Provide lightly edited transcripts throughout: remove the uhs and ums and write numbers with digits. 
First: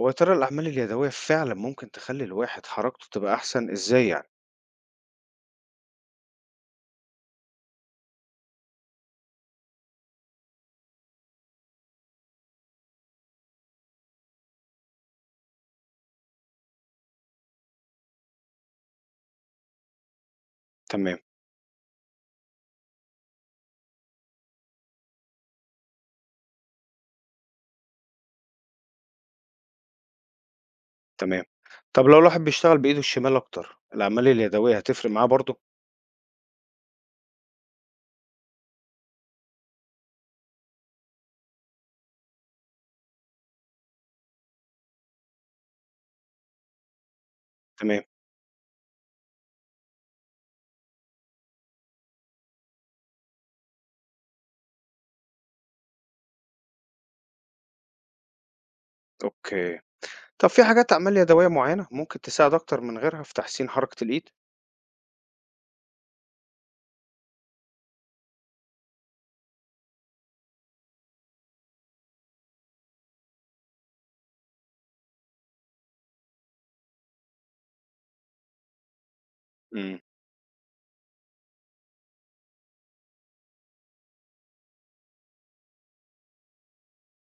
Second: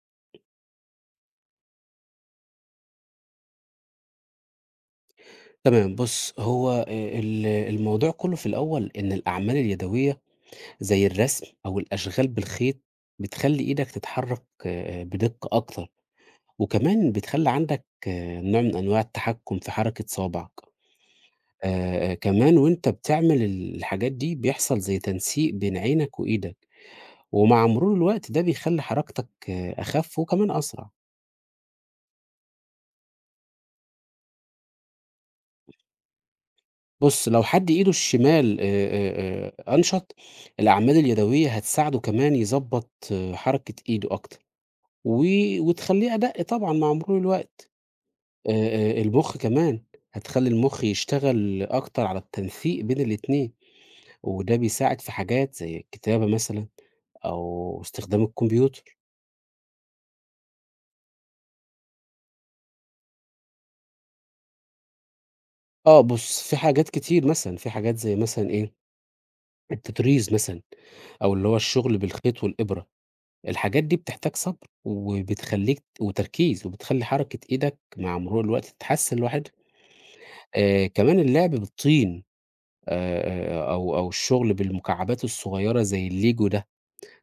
هو يا ترى الأعمال اليدوية فعلًا ممكن تخلّي الواحد حركته تبقى أحسن إزاي يعني؟ تمام بُص، هو ال الموضوع كُلّه في الأول إن الأعمال اليدوية زي الرسم أو الأشغال بالخيط، بتخلّي إيدك تتحرّك بدِقّة أكتر، وكمان بتخلّي عندك نوع من أنواع التحكُّم في حركة صوابعك. تمام، كمان وأنت بتعمل الحاجات دي بيحصل زي تنسيق بين عينك وإيدك، ومع مرور الوقت ده بيخلّي حركتك أخَف وكمان أسرع. تمام. طب لو الواحد بيشتغل بإيده الشمال أكتر، الأعمال اليدوية هتفرق معاه برضه؟ بُص، لو حد إيده الشمال أنشط، الأعمال اليدوية هتساعده كمان يضبّط حركة إيده أكتر، و وتخلّيه أدَق طبعًا مع مرور الوقت. تمام، المُخ كمان، هتخلّي المُخ يشتغل أكتر على التنسيق بين الاتنين، وده بيساعد في حاجات زي الكتابة مثلًا أو استخدام الكمبيوتر. أوكي. طب في حاجات أعمال يدوية معيّنة ممكن تساعد أكتر من غيرها في تحسين حركة الإيد؟ آه، بُص، في حاجات كتير مثلًا، في حاجات زي مثلًا إيه، التطريز مثلًا أو اللي هو الشغل بالخيط والإبرة. الحاجات دي بتحتاج صبر، وبتخلّيك وتركيز، وبتخلّي حركة إيدك مع مرور الوقت تتحسن لوحدها. إمم، كمان اللعب بالطين أو الشغل بالمكعبات الصغيرة زي الLego ده،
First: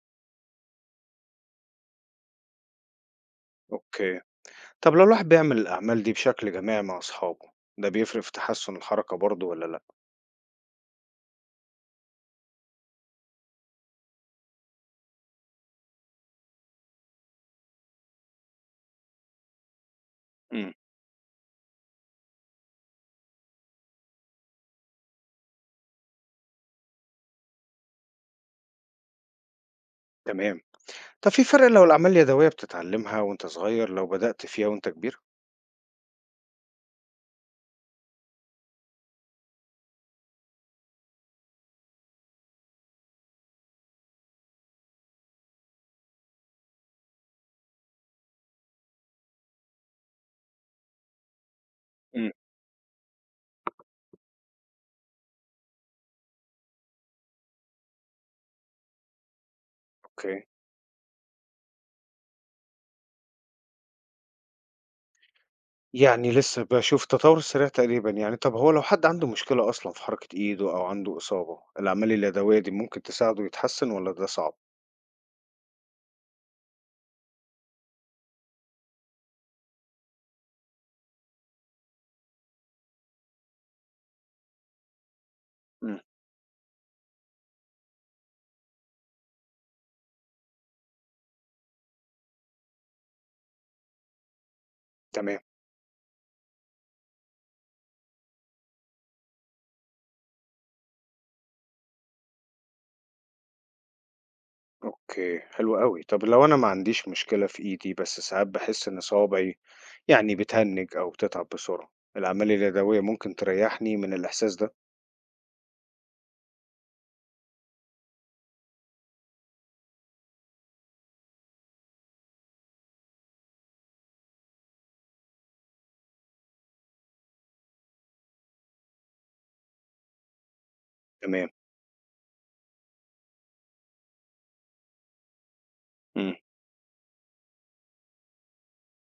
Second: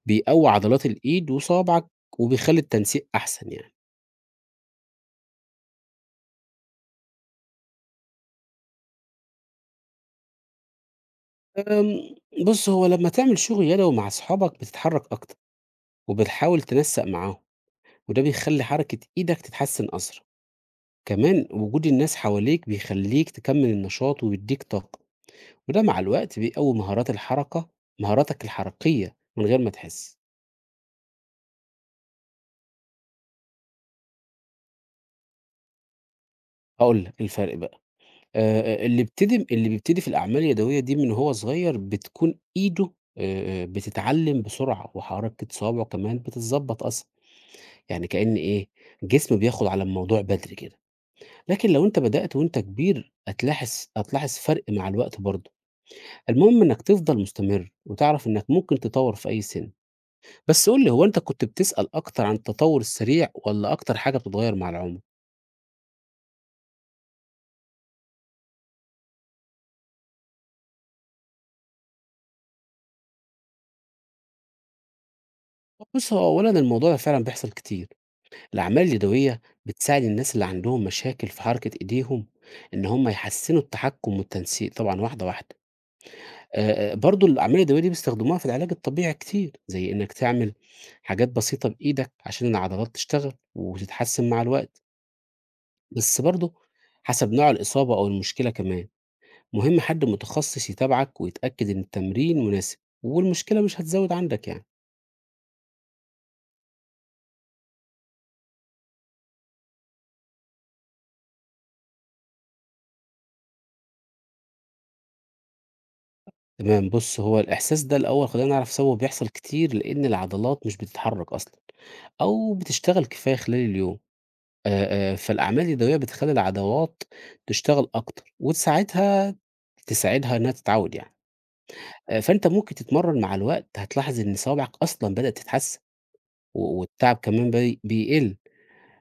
بيقوّي عضلات الإيد وصوابعك، وبيخلّي التنسيق أحسن يعني. أوكي. طب لو الواحد بيعمل الأعمال دي بشكل جماعي مع أصحابه، ده بيفرق في تحسّن الحركة برضه والّا لأ؟ آمم بُص، هو لمّا تعمل شغل يدوي مع أصحابك بتتحرك أكتر، وبتحاول تنسّق معاهم، وده بيخلّي حركة إيدك تتحسن أسرع. إمم، كمان وجود الناس حواليك بيخلّيك تكمّل النشاط ويدّيك طاقة. وده مع الوقت بيقوي مهاراتك الحركية من غير ما تحس. تمام. طب في فرق لو الأعمال اليدوية بتتعلمها وأنت صغير لو بدأت فيها وأنت كبير؟ هاقول لك الفرق بقى. اللي بيبتدي في الأعمال اليدوية دي من وهو صغير بتكون إيده بتتعلم بسرعة وحركة صوابعه كمان بتتضبط أسرع، يعني كأن إيه، جسمه بياخد على الموضوع بدري كده، لكن لو أنت إمم، بدأت وأنت كبير هتلاحظ فرق مع الوقت برضه، المهم إنك تفضل مستمر وتعرف إنك ممكن تطور في أي سن. أوكي. بس قُل لي هو أنت كنت بتسأل أكتر عن التطوّر السريع والّا أكتر حاجة بتتغيّر مع العمر؟ يعني لسه باشوف التطور السريع تقريبًا، يعني طَب هو لو حد عنده مشكلة أصلًا في حركة إيده أو عنده إصابة، الأعمال اليدوية دي ممكن تساعده يتحسّن والّا ده صعب؟ بُص، هو أولًا الموضوع ده فعلًا بيحصل كتير، الأعمال اليدوية بتساعد الناس اللي عندهم مشاكل في حركة إيديهم إن هم يحسّنوا التحكُم والتنسيق طبعًا واحدة، واحدة. إمم، برضه الأعمال اليدوية دي بيستخدموها في العلاج الطبيعي كتير، زي إنّك تعمل حاجات بسيطة بإيدك عشان العضلات تشتغل وتتحسّن مع الوقت، تمام، بس برضه حسب نوع الإصابة أو المشكلة كمان. مهم حد متخصص يتابعك ويتأكد إن التمرين مناسب والمشكلة مش هتزود عندك يعني. أوكي، حلو أوي. طَب لو أنا ما عنديش مشكلة في إيدي بس ساعات باحس إن صوابعي يعني بتهنِّج أو بتتعب بسرعة، الأعمال اليدوية ممكن تريّحني من الإحساس ده؟ تمام بص هو الإحساس ده الأول خلينا نعرف سوا بيحصل كتير لأن العضلات مش بتتحرك أصلا أو بتشتغل كفاية خلال اليوم. فالأعمال اليدوية بتخلي العضلات تشتغل أكتر وتساعدها إنها تتعود يعني. تمام، فأنت ممكن تتمرن مع الوقت هتلاحظ إن صوابعك أصلا بدأت تتحسن إمم، والتعب كمان بيقل.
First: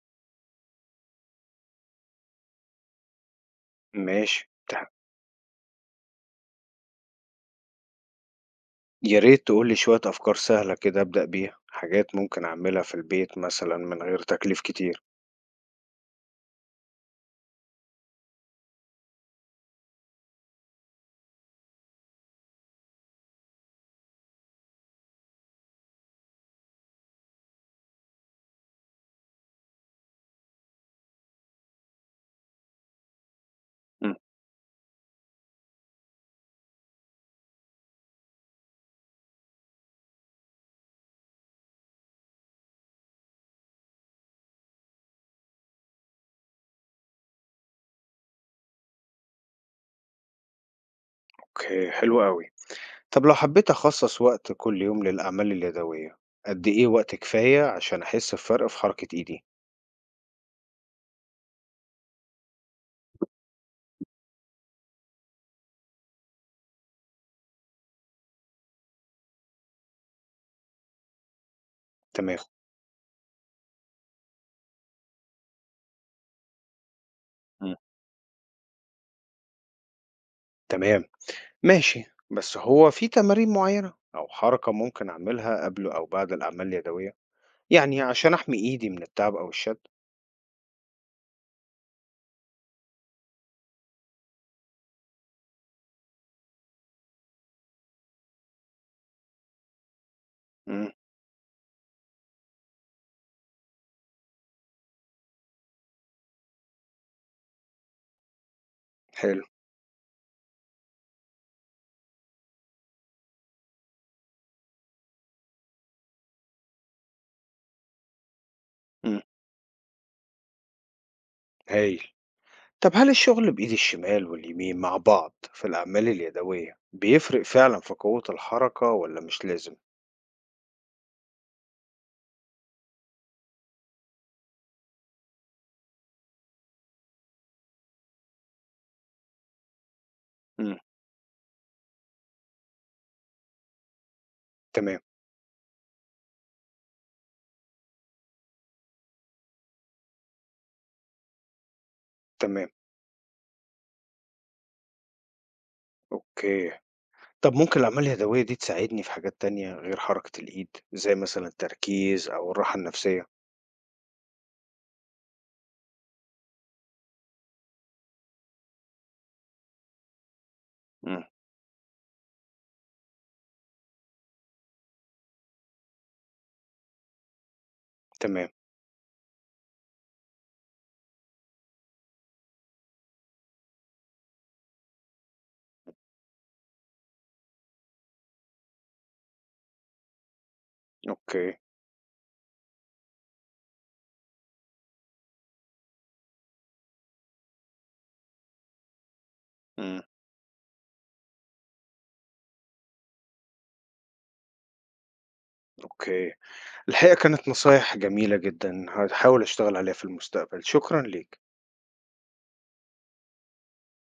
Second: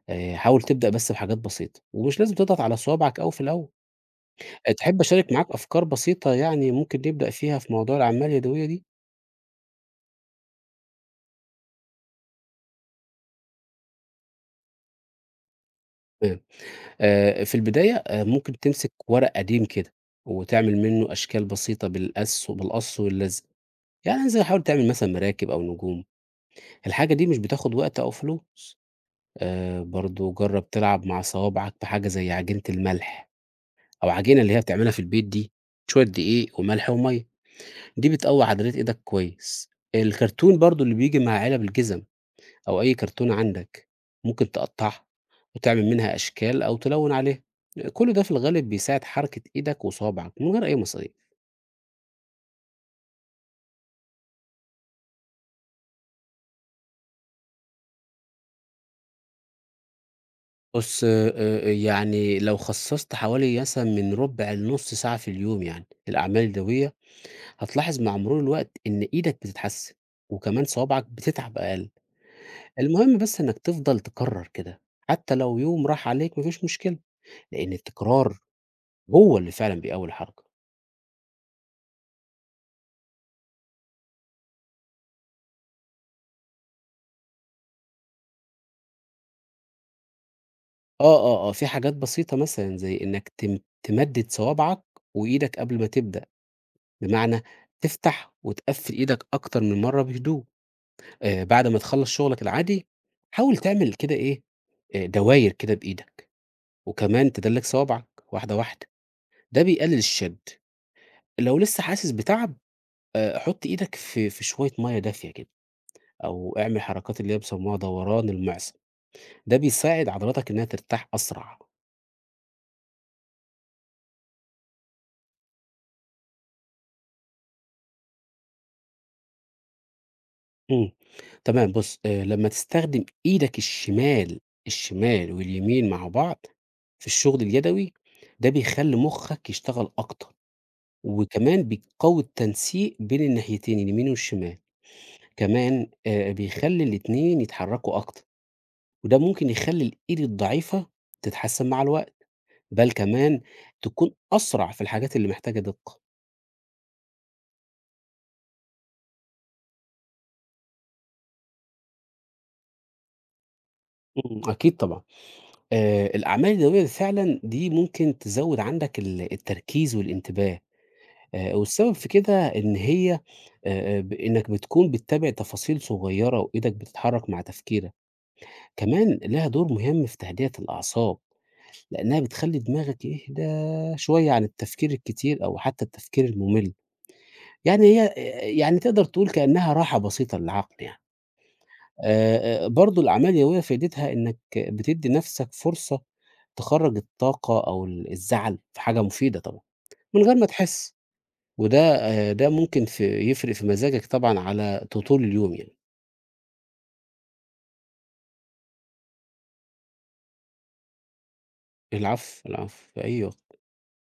حاول تبدأ بس بحاجات بسيطة ومش لازم تضغط على صوابعك أوي في الأول. ماشي، تحب أشارك معاك أفكار بسيطة يعني ممكن نبدأ فيها في موضوع العمالة اليدوية دي؟ يا ريت تقول لي شوية أفكار سهلة كده أبدأ بيها، حاجات ممكن أعملها في البيت مثلًا من غير تكليف كتير. تمام. في البداية ممكن تمسك ورق قديم كده، وتعمل منّه أشكال بسيطة بالقص واللزق. يعني زي حاول تعمل مثلًا مراكب أو نجوم، الحاجة دي مش بتاخد وقت أو فلوس. برضه جرّب تلعب مع صوابعك بحاجة زي عجينة الملح، أو إمم، عجينة اللي هي بتعملها في البيت دي، شوية دقيق وملح ومَيّة، دي بتقوّي عضلات إيدك كويس. الكرتون برضه اللي بييجي مع علب الجزم، أو أي كرتونة عندك، ممكن تقطّعها وتعمل منها أشكال أو تلوّن عليها. كل ده في الغالب بيساعد حركة إيدك وصوابعك من غير أي مصاريف. أوكي، حلو أوي. طب لو حبيت أخصص وقت كل يوم للأعمال اليدوية، قد إيه وقت كفاية عشان أحس بفرق في حركة إيدي؟ بُص يعني لو خصّصت حوالي مثلًا من ربع لنُص ساعة في اليوم يعني للأعمال اليدوية، هتلاحظ مع مرور الوقت إن إيدك بتتحسن، وكمان صوابعك بتتعب أقل. تمام، المهم بس إنك تفضل تكرّر كده، حتى لو يوم راح عليك ما فيش مشكلة، لإن مم. التكرار هو اللي فعلًا بيقوّي الحركة. تمام، ماشي، بس هو في تمارين معينة أو حركة ممكن أعملها قبل أو بعد الأعمال اليدوية؟ يعني عشان أحمي إيدي من التعب أو الشد؟ آه، آه، آه، في حاجات بسيطة مثلًا زي إنك تمدِّد صوابعك وإيدك قبل ما تبدأ، بمعنى تفتح وتقفّل إيدك أكتر من مرّة بهدوء، مم. بعد ما تخلّص شغلك العادي حاول تعمل كده إيه، دواير كده بإيدك، وكمان تدلّك صوابعك واحدة، واحدة، حلو، ده بيقلل الشَد. لو لسه حاسس بتعب حُط إيدك في شوية مَيّة دافية كده، أو اعمل حركات اللي هي بيسموها دوران المعصم، مم. ده بيساعد عضلاتك إنها ترتاح أسرع. هايل، طب هل الشغل بإيد الشمال واليمين مع بعض في الأعمال اليدوية بيفرق فعلا في قوة الحركة ولا مش لازم؟ إمم. تمام بُص، لمّا تستخدم إيدك الشمال واليمين مع بعض في الشغل اليدوي، ده بيخلّي مُخّك يشتغل أكتر، مم. وكمان بيقوي التنسيق بين الناحيتين اليمين والشمال. تمام، كمان بيخلّي الاتنين يتحرّكوا أكتر، وده ممكن يخلّي الإيد الضعيفة تتحسّن مع الوقت، تمام، بل كمان تكون أسرع في الحاجات اللي محتاجة دِقّة. أوكي. طب ممكن الأعمال اليدوية دي تساعدني في حاجات تانية غير حركة الإيد، زي مثلًا التركيز أو الراحة النفسية؟ إمم، أكيد طبعًا. الأعمال اليدوية فعلًا دي ممكن تزوّد عندك التركيز والانتباه. إمم، والسبب في كده إن هي ب إنك بتكون بتتابع تفاصيل صغيرة وإيدك بتتحرك مع تفكيرك، تمام، كمان لها دور مهم في تهدئة الأعصاب، لأنها بتخلّي دماغك يهدى شوية عن التفكير الكتير أو حتى التفكير المُمِل، يعني هي يعني تقدر تقول كأنها راحة بسيطة للعقل يعني. أوكي، برضه الأعمال اليومية فايدتها إنك بتدّي نَفْسك فرصة تخرّج الطاقة أو الزعل في حاجة مفيدة طبعًا، إمم، من غير ما تحس. وده ده ممكن في يفرق في مزاجك طبعًا على طول اليوم يعني. أوكي. الحقيقة كانت نصايح جميلة جدًا، هاحاول أشتغل عليها في المستقبل، شكرًا ليك. العفو، العفو، في أي وقت.